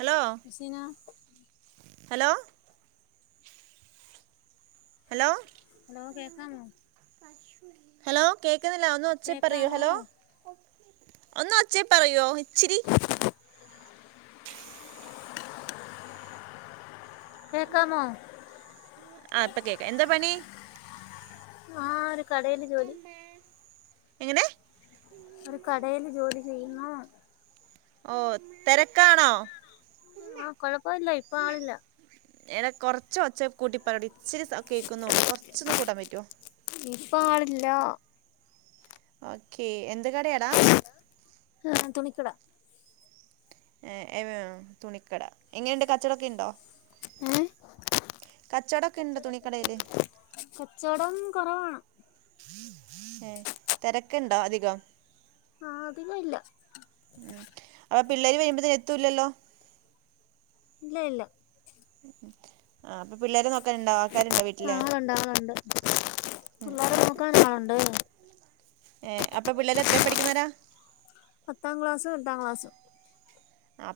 Hello Seena hello hello hello കേക്കാമേ hello കേക്കുന്നില്ല ഒന്ന് ഒച്ചേ പറയൂ കേക്കാമോ ഹലോ ഒന്ന് അച്ചേ പറയേ, ഇച്ചിരി. കേക്കാമോ ആ അപ്പൊ കേക്കാ. എന്താ.. പണി ആ ഒരു കടെല് ജോലി എങ്ങനെ? ഒരു കടെല് ജോലി ചെയ്യുന്നു ഓ തെരക്കാണോ? ആഹ കൊഴപ്പല്ല, ഇപ്പൊ, ആളില്ല. യനെ കൊറച്ച് ഒച്ചെ കൂട്ടി പറയടി ഇച്ചരി സ കേൾക്കുന്നുള്ളൂ കുറച്ചൊന്ന് കൂട്ടാൻ പറ്റോ? ഇപ്പൊ ആളില്ല ആ ഓക്കെ.. എൻ [unintelligible] തുണിക്കട ഏ ഏം തുണിക്കട ഇങ്ങനെയുണ്ട്. കച്ചേടൊക്കെ ഇണ്ടോ? ഏ കച്ചവടമൊക്കെ ഉണ്ടോ തുണിക്കടയിൽ കച്ചേടം കുറവാണ് എ തിരക്ക്ണ്ടോ അധികം ആഹ് അതികല്ല ഉം അപ്പൊ പിള്ളേര് വരുമ്പോത്തിൻ എത്തൂല്ലല്ലോ ഇല്ല ഇല്ല ആ അപ്പൊ പിള്ളേരെ നോക്കാനുണ്ടാ ആൾക്കാര്ണ്ടോ വീട്ടില് ആളുണ്ട് ആളുണ്ട് പിള്ളേരെ നോക്കാനാളുണ്ട് ഏ അപ്പൊ പിള്ളേര് എത്ര പഠിക്കുന്നേരാ? പത്താം ക്ലാസും എട്ടാം ക്ലാസും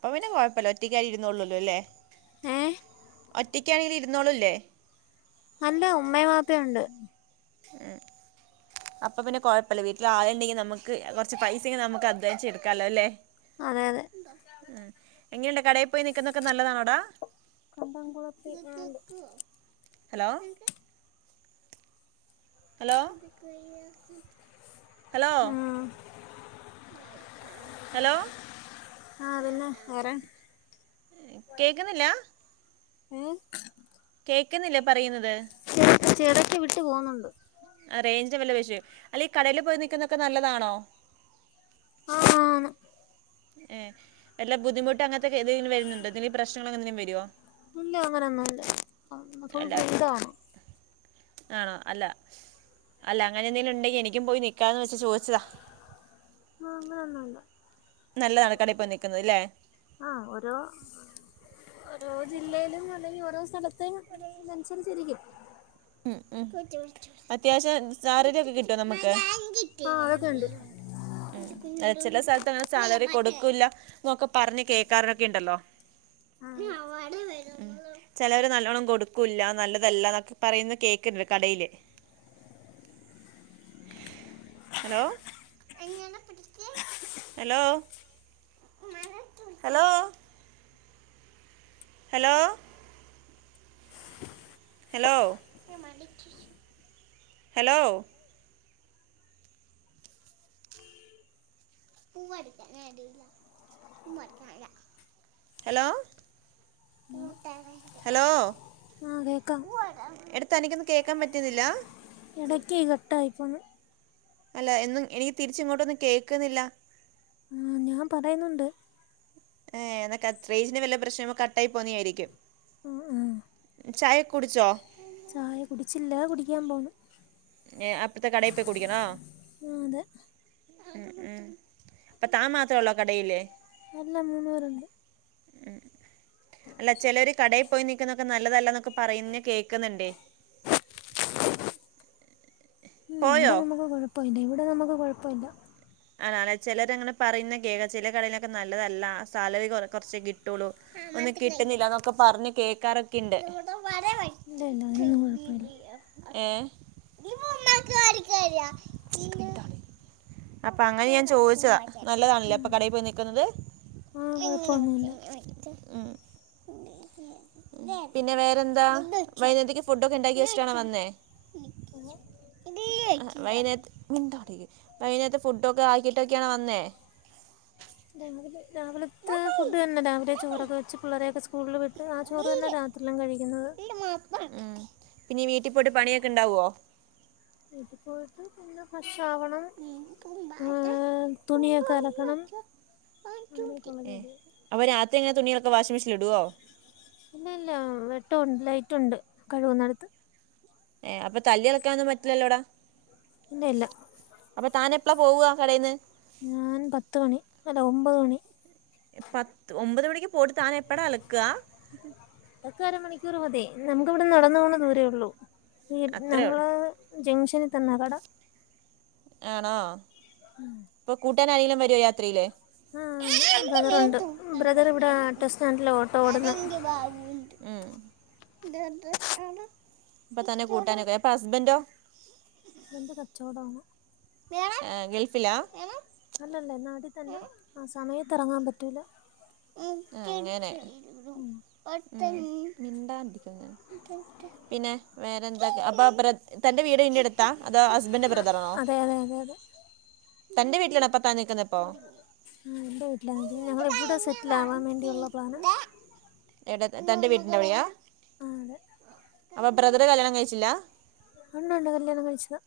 അപ്പൊ പിന്നെ കുഴപ്പല്ല ഒറ്റയ്ക്കായി ഇരുന്നേളുല്ലെ ല്ലോ ഏം ഒറ്റക്കാണെങ്കിൽ ഇരുന്നോളു, ല്ലേ? അല്ല ഉമ്മയും വാപ്പയുണ്ട് ഏ അപ്പൊ പിന്നെ കുയപ്പല്ല വീട്ടിൽ ആള്ണ്ടെങ്കിൽ നമുക്ക് കുറച്ച് പൈസെ നമുക്ക് അധ്വാനിച്ച് എടുക്കാലോ ല്ലേ. അതെ അതെ എങ്ങനെയുണ്ട് കടെ പോയി നിൽക്കുന്നതെക്കെ നല്ലതാണോടാ കണ്ടകുളത്തി ആണ്ട് ഹലോ ഹലോ... ഹലോ. ആ ആ പിന്നെ വേറെ കേക്കുന്നില്ലാ ഉം കേക്കുന്നില്ലേ പറയുന്നത് ചെറക്കെ വിട്ടു പോകുന്നുണ്ട് ആ റേഞ്ചെ വല്ല വിഷയം അല്ല ഈ കടയിലു പോയി നിക്കുന്നന്നൊക്കെ നല്ലതാണോ ആ ആ ആണു ഏ് വല്ല ബുദ്ധിമുട്ട് അങ്ങനെ യത്തെ എന്തെങ്കിലും വരുന്നുണ്ടോ എന്തെങ്കിലും പ്രശ്നങ്ങൾ എന്തെങ്കിലും വരുവോ ഇല്ല അങ്ങനെൊന്നുമില്ല ഫുൾ അല്ല ഫ്രീഡം ആണെ ആണോ അല്ല അല്ല അങ്ങനെ എന്തേലും ഉണ്ടെങ്കി എനിക്കും പോയി നിക്കാന്ന് വെച്ചെ ചോദിച്ചതാ ആ അങ്ങനൊന്നുമല്ല നല്ലതാണ് കടെപ്പോയി നിക് ആ ഓരോ ഓരോ ജില്ലയിലും അല്ലെങ്കിൽ ഓരോ സ്ഥലത്തെ അനുസരിച്ചിരിക്കും ഉം ഉ അത്യാവശ്യം സാരരി ഒക്കെ കിട്ടോ നമുക്ക് ആഹ് അതൊക്കെ ഉണ്ട് ഉം ചില സ്ഥലത്തോക്കെ സാലറി കൊടുക് ക്കൂല്ല എന്നൊക്കെ പറഞ്ഞു കേക്കാറൊക്കെ ഉണ്ടല്ലോ ആഹ് അതെ ഉം ചിലവരെ നല്ലോണ്ണം കൊടുക്കൂല്ല നല്ലതല്ലാ എന്നൊക്കെ പറയുന്ന കേക്കണ്ട് കടയില് hello hello hello hello hello hello [unintelligible] hello hello ആ കേക്കാം തനിക്കൊന്നും കേക്കാൻ പറ്റുന്നില്ല ഇടയ്ക്കെ കട്ടായി പോന്നു അല്ല എന്നും എനിക്ക് തിരിച്ചിങ്ങോട്ടൊന്നും കേക്കുന്നില്ല ആ ഞാൻ പറയുന്നുണ്ട് ഏ എന്നിട്ടാ റേഞ്ച് വല്ല പ്രശ്നം കട്ടായി പോന്നയാരിക്കും ആ ആ ഉ ചായൊക്കെ കുടിച്ചോ ച്ചോ ചായ കുടിച്ചില്ല കുടിക്കാൻ പോന്നു ഏ അപ്പറത്തെ കടെ പോയി കുടിക്കണോ ആഹ് അതെ ഉ ഉം അപ്പ താ മാത്രേ ഉള്ളോ കടെലെ അല്ല മൂന്നു പേരുണ്ട് അല്ല ചിലരെ കടെ പോയി നിക്കുന്നന്നൊക്കെ പോയി നല്ലതല്ലന്നൊക്കെ പറയുന്ന കേക്കുന്നുണ്ടേ ഇല്ല ഇവിടെ നമുക്ക് കൊഴപ്പമില്ല ഇവിടെ നമുക്ക് കൊഴപ്പമില്ല ആ ആണേ ചിലരങ്ങനെ പറയുന്ന കേക്കാം ചില കടയിലൊക്കെ നല്ലതല്ല സാലറി കു കുറച്ചേ കിട്ടുള്ളൂ ഒന്നും കിട്ടുന്നില്ല എന്നൊക്കെ പറഞ്ഞ് കേൾക്കാറൊക്കെ ഇണ്ട് ഇല്ല ഇല്ല അതിനൊന്നും കൊഴപ്പമില്ല നന്നരിക്ക പിന്ന [unintelligible] [unintelligible] അപ്പൊ അങ്ങനെയാൻ ചോദിച്ചതാ നല്ലതാണല്ലേ അപ്പം കടയിൽ പോയി നിക്കുന്നത്,? ആഹ് കൊഴപ്പൊന്നുല്ല ഉം പിന്നെ വേറെന്താ വൈകുന്നേരത്തേ ക്കെ ഫുഡൊക്കെ ഉണ്ടാക്കി വെച്ചിട്ടാണോ വന്നേ ഓ വൈകുന്നേ മിണ്ടാതിരി വൈകുന്നേരത്തെ ഫുഡൊക്കെ ആക്കിട്ടൊക്കെയാണോ വന്നേ രാവിലെ രാവിലത്തെ ഫുഡ് തന്നെ രാവിലെ ചോറൊക്കെ വെച്ച് പിള്ളേരെക്കെ സ്കൂളിൽ വിട്ട് ആ ചോറ് തന്നെ രാത്രില്ലും കഴിക്കുന്നത് ഉം. പിന്നെ ഈ വീട്ടി പോട്ട് പണിയൊക്കെണ്ടാവോ വീട്ടിൽ പോയിട്ട് പിന്നെ ഫ്രഷാവണം തുണിയൊക്കെ അലക്കണം അങ്ങനേക്കുള്ള ഏ ജോലി അപ്പോൾ രാത്രി എങ്ങനെ തുണികളൊക്കെ വാഷിംഗ് മെഷീനിൽ ഇടുവോ ഇല്ല ഇല്ല വെട്ടൊ ലൈറ്റുണ്ട് കഴിവുന്നിടുത്ത് ഏ അപ്പൊ തല്ലി ഇളക്കാനൊന്നും പറ്റില്ലല്ലോടാ ഇല്ല ഇല്ല അപ്പൊ താൻ എപ്പളാ പോവുവാ കടേന്ന് ഞാൻ പത്ത് മണി അല്ല ഒമ്പത് മണി പത്ത് ഒമ്പത് മണിക്ക് പോട്ട് താൻ എപ്പടാ അലക്കുക ഓക്ക അരമണിക്കൂറ്മതി നമുക്കിവിടെ നടന്ന പോണ ദൂരേ ഉള്ളൂ അത്രേ ഉള്ളൂ ഞങ്ങള് ജംഗ്ഷൽ തന്ന കട ആണോ ഉം ട്ടാന് ആരെങ്കിലും വരോ യാത്രീല് ആ ബ്രദറുണ്ട് ബ്രദർ ഇവിടെ ഓട്ടോ സ്റ്റാൻഡില് ഓട്ടോ ഓടുന്ന് ഉം അപ്പൊ തന്നെ കൂട്ടാനൊക്ക അപ്പൊ ഹസ്ബൻന്റോ ഹസ്ബൻഡ് കച്ചോടാണ് ഏ ഗൾ അല്ലല്ല നാട്ടിതന്ന ആ സമയത്തിറങ്ങാൻ പറ്റൂല ഉം അങ്ങനെ പിന്നെ വേറെന്ത അപ്പൊ ബ്രദ് തന്റെ വീട് ഇന്റെടുത്താ അതോ ഹസ്ബൻന്റെ ആ, ബ്രദറാണോ അതെ അതെ അതെ അതെ തന്റെ വീട്ടിലുള്ള അപ്പം ആ എന്റെ വീട്ടിലാ ഞങ്ങളിവിട സെറ്റിലാവാൻ വേണ്ടിയുള്ള പ്ലാനാ ഏടെ തന്റെ വീട്ടിന്റെവിടെയാ ആ അതെ അപ്പൊ ബ്രദറ് കല്യാണം കഴിച്ചില്ല ഉണ്ട്ണ്ട് കല്യാണം കഴിച്ചതാ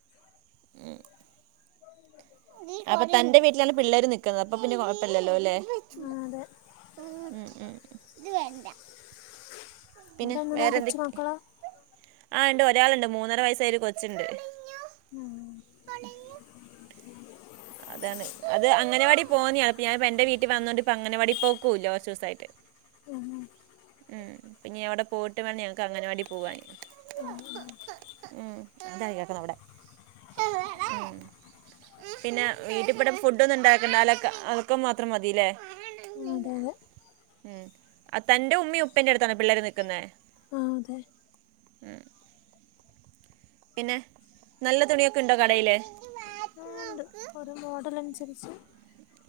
[unintelligible] [unintelligible] അപ്പൊ തന്റെ വീട്ടിലാണ് പിള്ളേര് നിക്കുന്നത് അപ്പൊ പിന്നെ കൊഴപ്പില്ലല്ലോ അല്ലെ ആ അതെ [unintelligible] പിന്നെ ഇവിടെ എങ്ങനെ വേറെ കൊച്ചു എന്തക്കെ മക്കളോ ആ ഇണ്ട് ഒരാളുണ്ട്. മൂന്നര വയസ്സായ ഒരു കൊച്ചുണ്ട്. അതാണ് അത് അങ്ങനവാടി പോകുന്നേയാ ഇപ് യാ ഞാൻ എന്റെ വീട്ടിൽ വന്നോണ്ട് ഇപ്പഅങ്ങനവാടി പോക്കൂല്ല കുറച്ചൂസായിട്ട്. [unintelligible] പിന്നെ അവിടെ പോയിട്ട് വേണം ഞങ്ങൾക്ക് അങ്ങനവാടി പോവാൻ. [unintelligible] പിന്നെ വീട്ടിപ്പടം ഫുഡൊന്നും ഉണ്ടാക്കണ്ടല്ലേ. അലക്ക് അലക്കം മാത്രം മതില്ലേ. ആ അതെ അതെ ആ തന്റെ ഉമ്മേം ഉപ്പേന്റെ അടുത്താണ പിള്ളേർ നൽക്കുന്നേ? ആ അതെ [unintelligible] പിന്നെ നല്ല തുണിയൊക്കെ ഉണ്ടോ കടയില്? ആ ഉണ്ട്. ഓരോ മോഡൽ അനുസരിച്ച്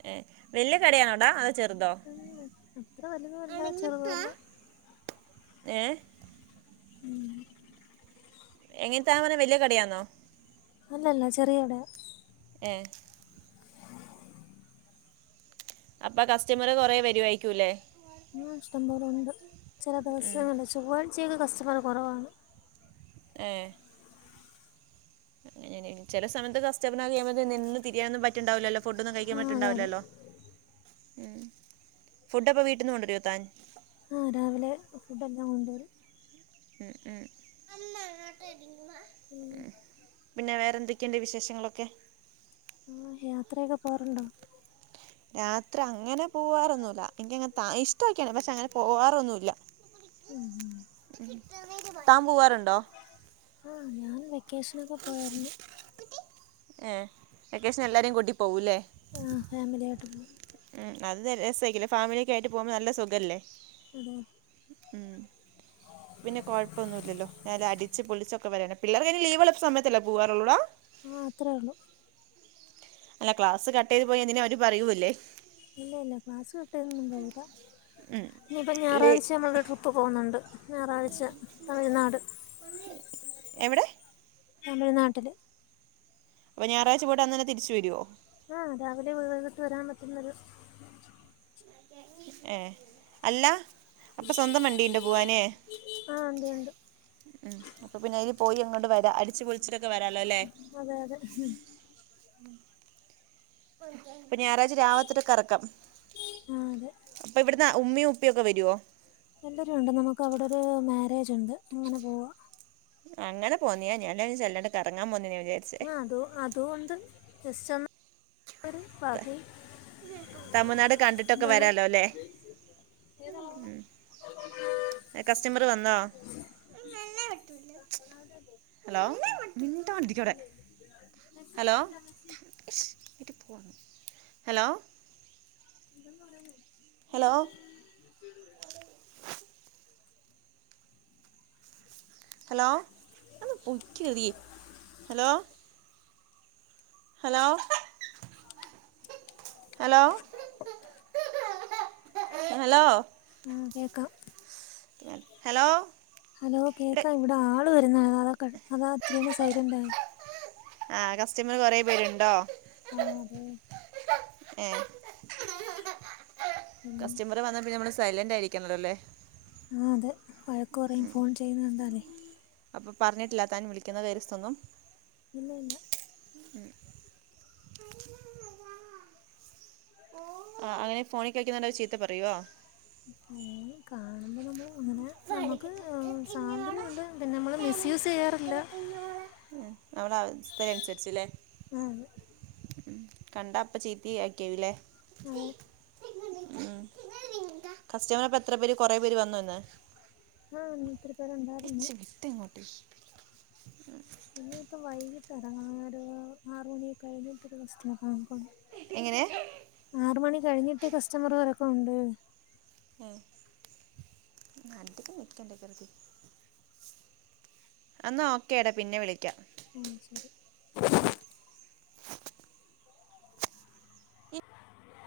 ഏ വല്യ കടയാണോടാ അതോ ചെറുതോ? ഉം, അത്ര വലുതുമല്ല ചെറുതുമല്ല ഏ എങ്ങനെത്ത പറയനേ വല്യ കടയാന്നോ? അല്ലല്ല ചെറിയ കടയാ. ഏ [unintelligible] അപ്പൊ കസ്റ്റമറ് കൊറേ വരുവായിരിക്കൂല്ലേ? ആഹ് ഇഷ്ടംപോലുണ്ട് ചില ദിവസങ്ങളില് ചൊവ്വാഴ്ചയൊക്കെ കസ്റ്റമറ് കുറവാണ്. ഏഹ് [unintelligible] [unintelligible] ചില സമയത്ത് കസ്റ്റമറ് അധികവുമ്പോ നിന്ന് തിരിയാനൊന്നും പറ്റണ്ടാവില്ലല്ലോ. ഫുഡൊന്നും കഴിക്കാൻ ആ അതെ അതെ പറ്റണ്ടാവില്ലല്ലോ. ഫുഡ് അപ്പ വീട്ടിന്ന് കൊണ്ടുവരൊ താൻ? ആ രാവിലെ ഫുഡ് എല്ലാം കൊണ്ടുവരും. [unintelligible] [unintelligible] എന്തൊക്കെണ്ട് വിശേഷങ്ങളൊക്കെ? ആ യാത്രയൊക്കെ പോകാറുണ്ടോ? യാത്ര അങ്ങനെ പോവാറൊന്നുമില്ല എനിക്കങ്ങനെ ത ഇഷ്ടക്കെയാണ് പക്ഷെ അങ്ങനെ പോവാറൊന്നുമില്ല. [unintelligible] താൻ പോവാറു ആഹ് ഞാൻ വെക്കേഷനൊക്കെ പോയേയിരുന്നു. ഏഹ് വെക്കേഷന് എല്ലാരേം കൂട്ടി പോകൂല്ലേ ആഹ് ഫാമിലി ആയിട്ട് പോവും. ഉം അത് രസായിരിക്കൂല്ലേ. ഫാമിലിയൊക്കെ ആയിട്ട് പോകുമ്പോ നല്ല സുഖാലെ. ഉം പിന്നെ കൊഴപ്പൊന്നുമില്ലല്ലോ [unintelligible] അടിച്ച് പൊളിച്ചൊ [unintelligible] പിള്ളേർക് ലീവ് ഉള്ളപ്പ സമയത്തല്ലെ പോവാറുള്ളൂടാ? ആഹ് അത്രേ ഉള്ളു. അല്ല ക്ലാസ് കട്ട് ചെയ്തു പോയ എന്തെങ്കിലും അവര് പറയൂല്ലേ. ഇല്ല ഇല്ല ക്ലാസ് കട്ട്ചെയ്തൊന്നും പോകില്ല. ഉം ഇനിയിപ്പം ലേ ഞായറാഴ്ച നമ്മള് ഒരു ട്രിപ്പ് പോകുന്നുണ്ട്. ഞായറാഴ്ച തമിഴ്നാട് എവിടെ? തമിഴ്നാട്ടില്. അപ്പ ഞായറാഴ്ച പൊയിട്ട് അന്നനെ തിരിച്ചുവരോ? ആഹ് രാവിലെ പോയി വൈകിട്ട് വരാൻ പറ്റുന്നൊരു ഏഹ് അല്ല അപ്പൊ സ്വന്തം വണ്ടീണ്ട പോവാന് ആ ഉണ്ട് ഉണ്ട് ഉം അപൊ പിന്നെ അതിന് പോയി അങ്ങോട്ട് വരാ അടിച്ച് പൊളിച്ച് അതെ അതെ അപ്പൊ ഞായറാഴ്ച രാവിലത്തൊട്ട് കറക്കം ആ അതെ അപ്പൊ ഇവിടന്ന് ഉമ്മയും ഉപ്പിയൊക്കെ വരുവോ എല്ലരും ഉണ്ട് നമുക്ക് അവിടെരു മാരേജ് ഉണ്ട് അങ്ങനെ പോവാ അങ്ങനെ പോന്നിയാ ഞാൻ വിജാരിച് എല്ലാരും കറങ്ങാൻ പോന്ന ആഹ് അത് അതുണ്ട് ജസ്റ്റ് ഒന്ന് ത- [unintelligible] തമിഴ്നാട് കണ്ടിട്ടൊക്കെ എന്താണ് വരാലോല്ലേ ഉം customer വന്നൊ [unintelligible] hello [unintelligible] hello [unintelligible] hello hello [unintelligible] hello hello hello hello ആ കേക്കാം ഹലോ ഹലോ എടെ കേക്കാ ഇവിടെ ആള് വരുന്ന അതാ കട്ട് അതാ അത്രയാണ് സൈലന്റ് ആയ ആഹ് കസ്റ്റമർ കൊറെ പേരുണ്ടോ ആഹ് അതെ ഏഹ് പിന്നെ കസ്റ്റമർ വന്നാ പിന്നെ നമ്മള് സൈലന്റ് ആയിരിക്കുന്നുല്ലോ അല്ലേ ആ അതെ വഴക്കു പറയും. ഫോൺ ചെയ്യുന്ന കണ്ടാലേ. അ പറഞ്ഞിട്ടില്ല താൻ വിളിക്കുന്ന കാര്യന്നും ഇല്ല ഇല്ല [inaudible] ആഹ് അങ്ങനെ ഫോണിൽ കളിക്കണ കണ്ട ചീത്ത പറയുവോ ഉം കാണുമ്പോ നമ്മള് അങ്ങനെ നമുക്ക് സ്വാതന്ത്യമുണ്ട് പിന്നെ നമ്മള് മിസ്സ്യൂസ് ചെയ്യാറില്ല. നമ്മള അവസ്ഥക്ക് അനുസരിച്ചല്ലേ. ആ അതെ കണ്ട അപ്പ ചീത്തി ആക്കിയവല്ലേ അതെ ഉം കസ്റ്റമർ അപ്പൊ എത്ര പേര് കൊറെ പേര് വന്നോ ഇന്ന് ആഹ് ഒത്തിരി പേര് ഒണ്ടായിരുന്നു വിട്ടെങ്ങോട്ട് എന്നന്നെ ഇപ്പം വൈകിട്ട് ഇറങ്ങ ഒരു ആറ മണിയൊക്കെ കഴിഞ്ഞിട്ടരു വസ്തു നോക്ക എങ്ങനെ [unintelligible] ആറ് മണി കഴിഞ്ഞിട്ട് കസ്റ്റമർ ഉറക്കമുണ്ട് [unintelligible] എന്നാ ഓക്കേ എടാ പിന്നെ വിളിച്ച [unintelligible]